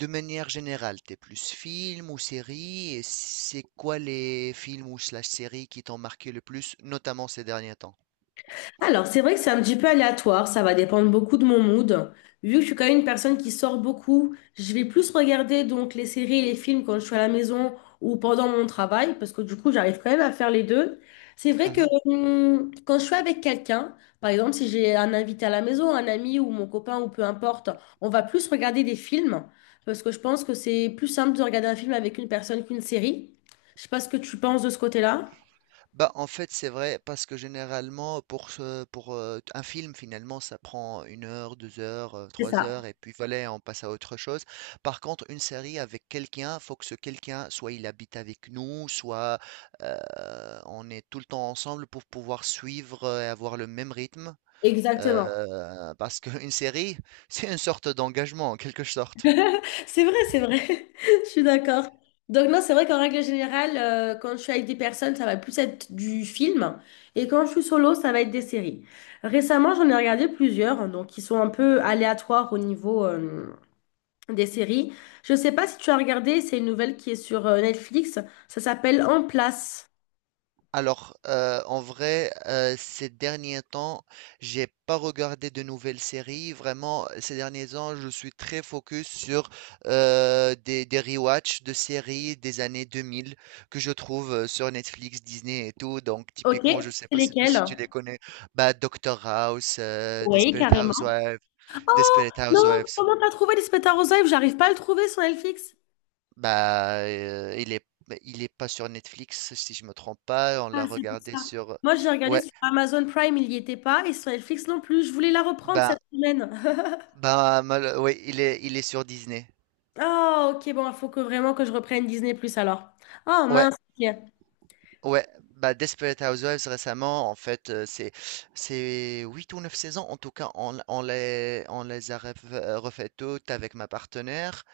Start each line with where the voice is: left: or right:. right: De manière générale, t'es plus film ou série, et c'est quoi les films ou slash séries qui t'ont marqué le plus, notamment ces derniers temps?
left: Alors, c'est vrai que c'est un petit peu aléatoire, ça va dépendre beaucoup de mon mood. Vu que je suis quand même une personne qui sort beaucoup, je vais plus regarder donc les séries et les films quand je suis à la maison ou pendant mon travail, parce que du coup, j'arrive quand même à faire les deux. C'est vrai que quand je suis avec quelqu'un, par exemple, si j'ai un invité à la maison, un ami ou mon copain ou peu importe, on va plus regarder des films, parce que je pense que c'est plus simple de regarder un film avec une personne qu'une série. Je sais pas ce que tu penses de ce côté-là.
right: Bah, en fait, c'est vrai parce que généralement, pour un film, finalement, ça prend une heure, 2 heures,
left: C'est
right: 3
left: ça.
right: heures et puis voilà, on passe à autre chose. Par contre, une série avec quelqu'un, faut que ce quelqu'un, soit il habite avec nous, soit, heu, on est tout le temps ensemble pour pouvoir suivre, et avoir le même rythme,
left: Exactement.
right: parce qu'une série, c'est une sorte d'engagement, en quelque sorte.
left: C'est vrai, c'est vrai. Je suis d'accord. Donc non, c'est vrai qu'en règle générale, quand je suis avec des personnes, ça va plus être du film. Et quand je suis solo, ça va être des séries. Récemment, j'en ai regardé plusieurs, hein, donc qui sont un peu aléatoires au niveau des séries. Je sais pas si tu as regardé, c'est une nouvelle qui est sur Netflix. Ça s'appelle En place.
right: En vrai, ces derniers temps, j'ai pas regardé de nouvelles séries. Vraiment, ces derniers temps, je suis très focus sur des rewatch de séries des années 2000 que je trouve sur Netflix, Disney et tout. Donc,
left: Ok,
right: typiquement, je sais
left: c'est
right: pas si
left: lesquelles?
right: tu les connais. Bah, Doctor House,
left: Oui,
right: Desperate
left: carrément.
right: Housewives.
left: Oh,
right: Desperate
left: non,
right: Housewives.
left: comment t'as trouvé Lisbeth Arrosaïev? J'arrive pas à le trouver sur Netflix.
right: Bah, il est pas sur Netflix, si je me trompe pas. On
left: Ah,
right: l'a
left: c'est pour
right: regardé
left: ça.
right: sur,
left: Moi, j'ai regardé
right: ouais.
left: sur Amazon Prime, il n'y était pas, et sur Netflix non plus. Je voulais la reprendre
right: Ben,
left: cette semaine.
right: Bah, oui, il est sur Disney.
left: Ah, ok, bon, il faut que vraiment que je reprenne Disney Plus alors. Oh
right: Ouais,
left: mince. Ok.
right: ouais. Bah, Desperate Housewives récemment, en fait, c'est 8 ou 9 saisons. En tout cas, on les a refait toutes avec ma partenaire.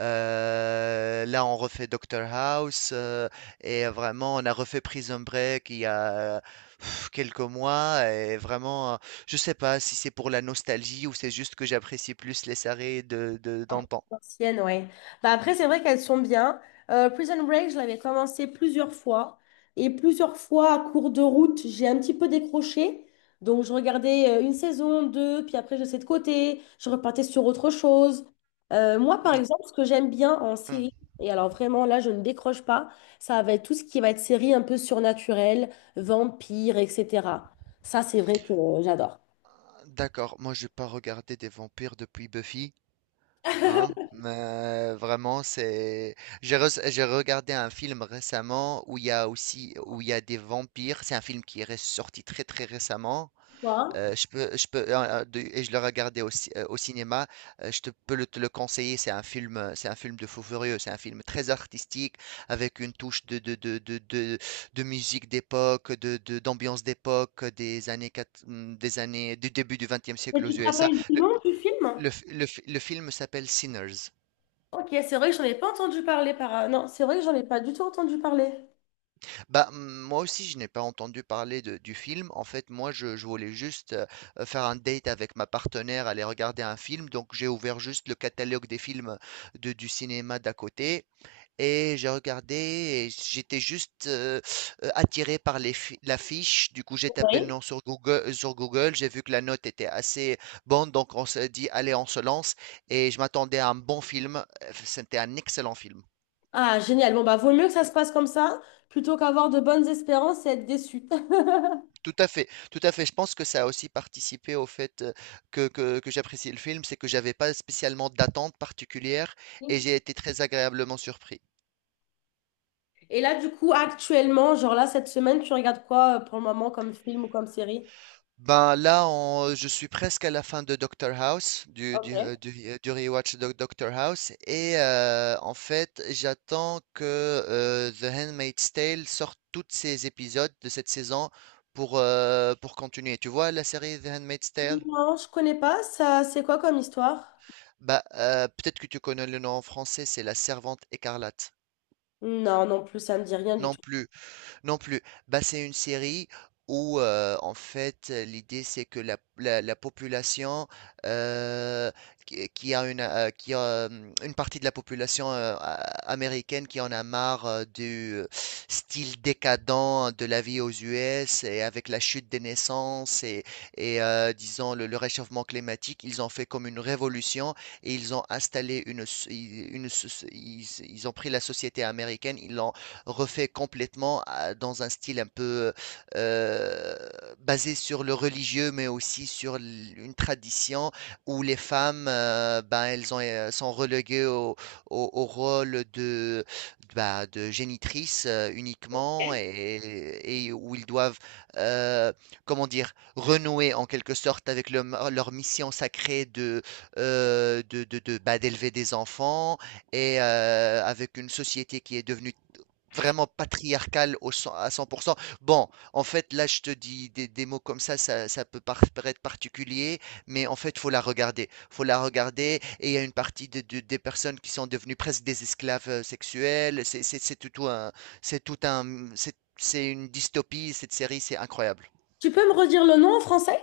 right: Là, on refait Doctor House. Et vraiment, on a refait Prison Break il y a quelques mois. Et vraiment, je sais pas si c'est pour la nostalgie ou c'est juste que j'apprécie plus les séries d'antan.
left: Anciennes, ouais. Bah après, c'est vrai qu'elles sont bien. Prison Break, je l'avais commencé plusieurs fois. Et plusieurs fois, à cours de route, j'ai un petit peu décroché. Donc, je regardais une saison, deux, puis après, je laissais de côté. Je repartais sur autre chose. Moi, par
right: Mm.
left: exemple, ce que j'aime bien en série, et alors vraiment, là, je ne décroche pas, ça va être tout ce qui va être série un peu surnaturelle, vampire, etc. Ça, c'est vrai que j'adore.
right: D'accord, moi j'ai pas regardé des vampires depuis Buffy, hein, mais vraiment c'est. J'ai regardé un film récemment où il y a aussi où il y a des vampires, c'est un film qui est sorti très très récemment.
left: Toi?
right: Je peux, de et Je l'ai regardé au cin au cinéma. Je te peux le te le conseiller. C'est un film de fou furieux. C'est un film très artistique avec une touche de musique d'époque, de d'ambiance d'époque, des années du début du XXe
left: Et
right: siècle aux
left: tu te
right: USA.
left: rappelles du
right: Le
left: nom du film?
right: le f le f le film s'appelle Sinners.
left: Ok, c'est vrai que j'en ai pas entendu parler par... Non, c'est vrai que j'en ai pas du tout entendu parler.
right: Bah, moi aussi, je n'ai pas entendu parler de du film. En fait, moi, je voulais juste, faire un date avec ma partenaire, aller regarder un film. Donc, j'ai ouvert juste le catalogue des films de du cinéma d'à côté et j'ai regardé et j'étais juste, attiré par les fi l'affiche. Du coup, j'ai tapé le
left: Oui.
right: nom sur Google. J'ai vu que la note était assez bonne, donc on s'est dit: «Allez, on se lance» et je m'attendais à un bon film. C'était un excellent film.
left: Ah, génial. Bon, bah, vaut mieux que ça se passe comme ça plutôt qu'avoir de bonnes espérances et être déçu.
right: Tout à fait, tout à fait. Je pense que ça a aussi participé au fait que j'apprécie le film, c'est que j'avais pas spécialement d'attente particulière et j'ai été très agréablement surpris.
left: Et là, du coup, actuellement, genre là, cette semaine, tu regardes quoi pour le moment comme film ou comme série?
right: Ben là, je suis presque à la fin de Doctor House,
left: Ok.
right: du rewatch de Doctor House, et en fait, j'attends que The Handmaid's Tale sorte tous ses épisodes de cette saison pour continuer. Tu vois la série The Handmaid's Tale?
left: Non, je connais pas. Ça, c'est quoi comme histoire?
right: Bah, peut-être que tu connais le nom en français, c'est la Servante écarlate.
left: Non, non plus, ça me dit rien du
right: Non
left: tout.
right: plus. Non plus. Bah, c'est une série où, en fait, l'idée, c'est que la population, euh, qui a une partie de la population américaine qui en a marre du style décadent de la vie aux US et avec la chute des naissances et, disons, le réchauffement climatique, ils ont fait comme une révolution et ils ont installé ils ont pris la société américaine, ils l'ont refait complètement dans un style un peu euh, basé sur le religieux, mais aussi sur une tradition où les femmes, ben, elles ont, sont reléguées au rôle de, bah, de génitrice uniquement et où ils doivent, euh, comment dire, renouer en quelque sorte avec leur mission sacrée de, bah, d'élever des enfants et avec une société qui est devenue vraiment patriarcale à 100%. Bon, en fait, là, je te dis des mots comme ça peut paraître particulier, mais en fait, faut la regarder. Faut la regarder, et il y a une partie des personnes qui sont devenues presque des esclaves sexuels. C'est tout un, c'est tout un, c'est une dystopie, cette série, c'est incroyable.
left: Tu peux me redire le nom en français?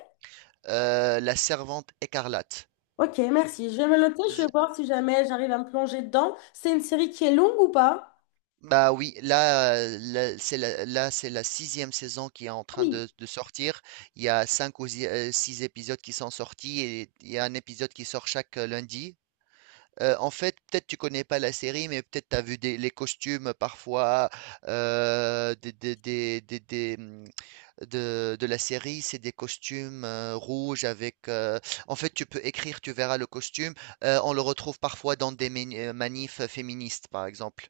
right: La Servante écarlate.
left: Ok, merci. Je vais me le noter. Je vais voir si jamais j'arrive à me plonger dedans. C'est une série qui est longue ou pas?
right: Bah oui, là, c'est la sixième saison qui est en train
left: Oui.
right: de sortir. Il y a cinq ou six épisodes qui sont sortis et il y a un épisode qui sort chaque lundi. En fait, peut-être tu connais pas la série, mais peut-être tu as vu les costumes parfois euh, des, des- des- des- des, hum, de la série. C'est des costumes rouges avec. En fait, tu peux écrire, tu verras le costume. On le retrouve parfois dans des manifs féministes, par exemple.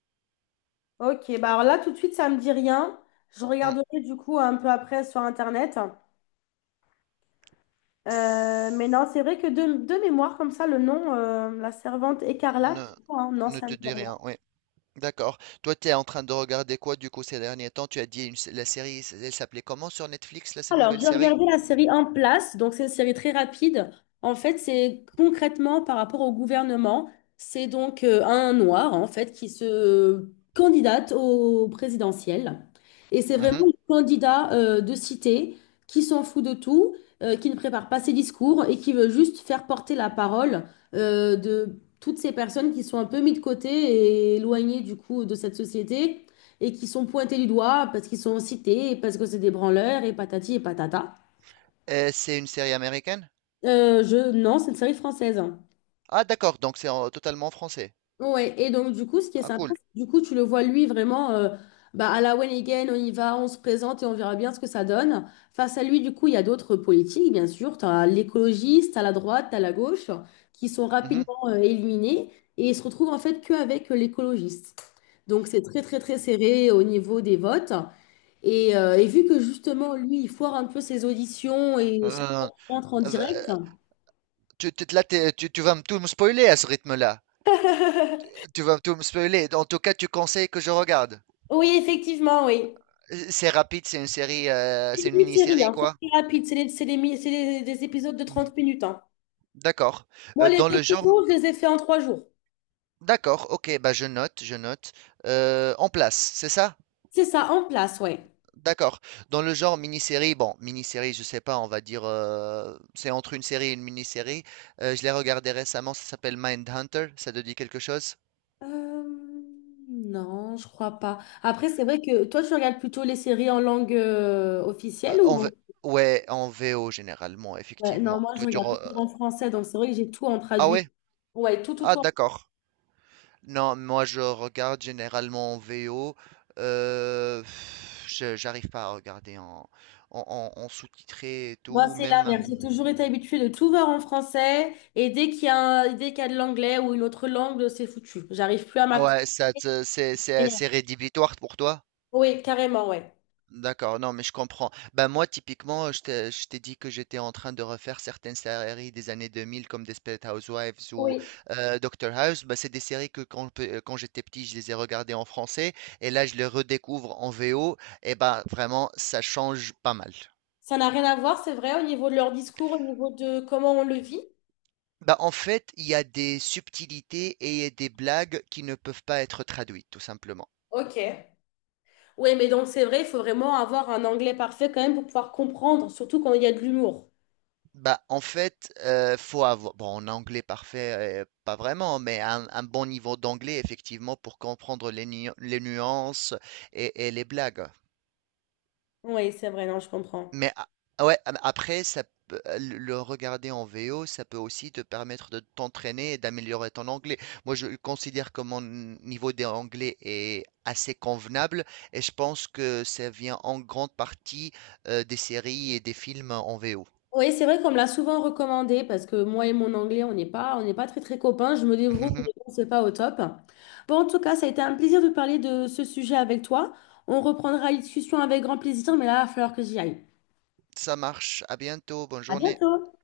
left: Ok, bah alors là tout de suite ça me dit rien. Je
right: Mm.
left: regarderai du coup un peu après sur internet. Mais non,
right: S-
left: c'est vrai que de mémoire comme ça, le nom, la servante écarlate,
right: Ne,
left: hein, non,
right: Ne
left: ça
right: te
left: me dit
right: dis
left: rien.
right: rien, oui. D'accord. Toi, tu es en train de regarder quoi du coup ces derniers temps? Tu as dit la série, elle s'appelait comment sur Netflix, là, cette
left: Alors,
right: nouvelle
left: j'ai
right: série?
left: regardé la série En place, donc c'est une série très rapide. En fait, c'est concrètement par rapport au gouvernement. C'est donc un noir, en fait, qui se candidate au présidentiel. Et c'est vraiment
right: Mhm.
left: le candidat de cité qui s'en fout de tout, qui ne prépare pas ses discours et qui veut juste faire porter la parole de toutes ces personnes qui sont un peu mises de côté et éloignées du coup de cette société et qui sont pointés du doigt parce qu'ils sont cités, et parce que c'est des branleurs, et patati et patata.
right: Et c'est une série américaine?
left: Non, c'est une série française.
right: Ah, d'accord, donc c'est totalement français.
left: Ouais, et donc du coup, ce qui est
right: Ah,
left: sympa,
right: cool.
left: c'est que du coup, tu le vois lui vraiment bah, à la one again, on y va, on se présente et on verra bien ce que ça donne. Face à lui, du coup, il y a d'autres politiques, bien sûr. Tu as l'écologiste, à la droite, tu la gauche, qui sont
right: Mhm.
left: rapidement éliminés et ils se retrouvent en fait qu'avec l'écologiste. Donc c'est très, très, très serré au niveau des votes. Et vu que justement, lui, il foire un peu ses auditions et chaque
right: Euh,
left: fois qu'il rentre en direct,
right: euh, là, tu vas me tout me spoiler à ce rythme-là. Tu vas tout me spoiler. En tout cas, tu conseilles que je regarde.
left: oui, effectivement, oui.
right: C'est rapide, c'est une série,
left: C'est
right: c'est
left: des
right: une
left: mini-séries,
right: mini-série,
left: hein, c'est
right: quoi.
left: très rapide, c'est les mi- c'est les- des épisodes de
right: Mhm.
left: 30 minutes, hein.
right: D'accord.
left: Moi,
right: Euh,
left: les
right: dans
left: deux
right: le genre.
left: saisons, je les ai fait en 3 jours.
right: D'accord, ok, bah je note, je note. En place, c'est ça?
left: C'est ça, en place, ouais.
right: D'accord. Dans le genre mini-série, bon, mini-série, je sais pas, on va dire, c'est entre une série et une mini-série. Je l'ai regardé récemment, ça s'appelle Mindhunter, ça te dit quelque chose?
left: Euh, non, je crois pas. Après, c'est vrai que toi, tu regardes plutôt les séries en langue
right: Euh,
left: officielle ou...
right: en
left: en-
right: V- Ouais, en VO généralement,
left: ouais, non,
right: effectivement.
left: moi, je
right: Toi, tu
left: regarde
right: re- euh,
left: toujours en français, donc c'est vrai que j'ai tout en
right: Ah
left: traduit.
right: ouais?
left: Ouais, tout, tout,
right: Ah
left: tout.
right: d'accord. Non, moi je regarde généralement en VO. J'arrive pas à regarder en- en sous-titré et
left: Moi,
right: tout,
left: c'est
right: même.
left: l'inverse. J'ai toujours été habituée de tout voir en français et dès qu'il y a un- dès qu'il y a de l'anglais ou une autre langue, c'est foutu. J'arrive plus à m'accrocher.
right: Ouais, c'est assez rédhibitoire pour toi?
left: Oui, carrément, ouais.
right: D'accord, non, mais je comprends. Ben moi, typiquement, je t'ai dit que j'étais en train de refaire certaines séries des années 2000, comme Desperate Housewives ou
left: Oui.
right: Doctor House. Ben, c'est des séries que quand j'étais petit, je les ai regardées en français et là, je les redécouvre en VO. Et ben vraiment, ça change pas mal.
left: Ça n'a rien à voir, c'est vrai, au niveau de leur discours, au niveau de comment on le vit.
right: Ben, en fait, il y a des subtilités et des blagues qui ne peuvent pas être traduites, tout simplement.
left: Ok. Oui, mais donc c'est vrai, il faut vraiment avoir un anglais parfait quand même pour pouvoir comprendre, surtout quand il y a de l'humour.
right: Bah, en fait, faut avoir. Bon, en anglais parfait, pas vraiment, mais un bon niveau d'anglais, effectivement, pour comprendre les nuances et les blagues.
left: Oui, c'est vrai, non, je comprends.
right: Mais ah, ouais, après, le regarder en VO, ça peut aussi te permettre de t'entraîner et d'améliorer ton anglais. Moi, je considère que mon niveau d'anglais est assez convenable et je pense que ça vient en grande partie des séries et des films en VO.
left: Oui, c'est vrai qu'on me l'a souvent recommandé parce que moi et mon anglais, on n'est pas très très copains. Je me débrouille, mais bon, c'est pas au top. Bon, en tout cas, ça a été un plaisir de parler de ce sujet avec toi. On reprendra la discussion avec grand plaisir, mais là, il va falloir que j'y aille.
right: Ça marche. À bientôt. Bonne
left: À
right: journée.
left: bientôt!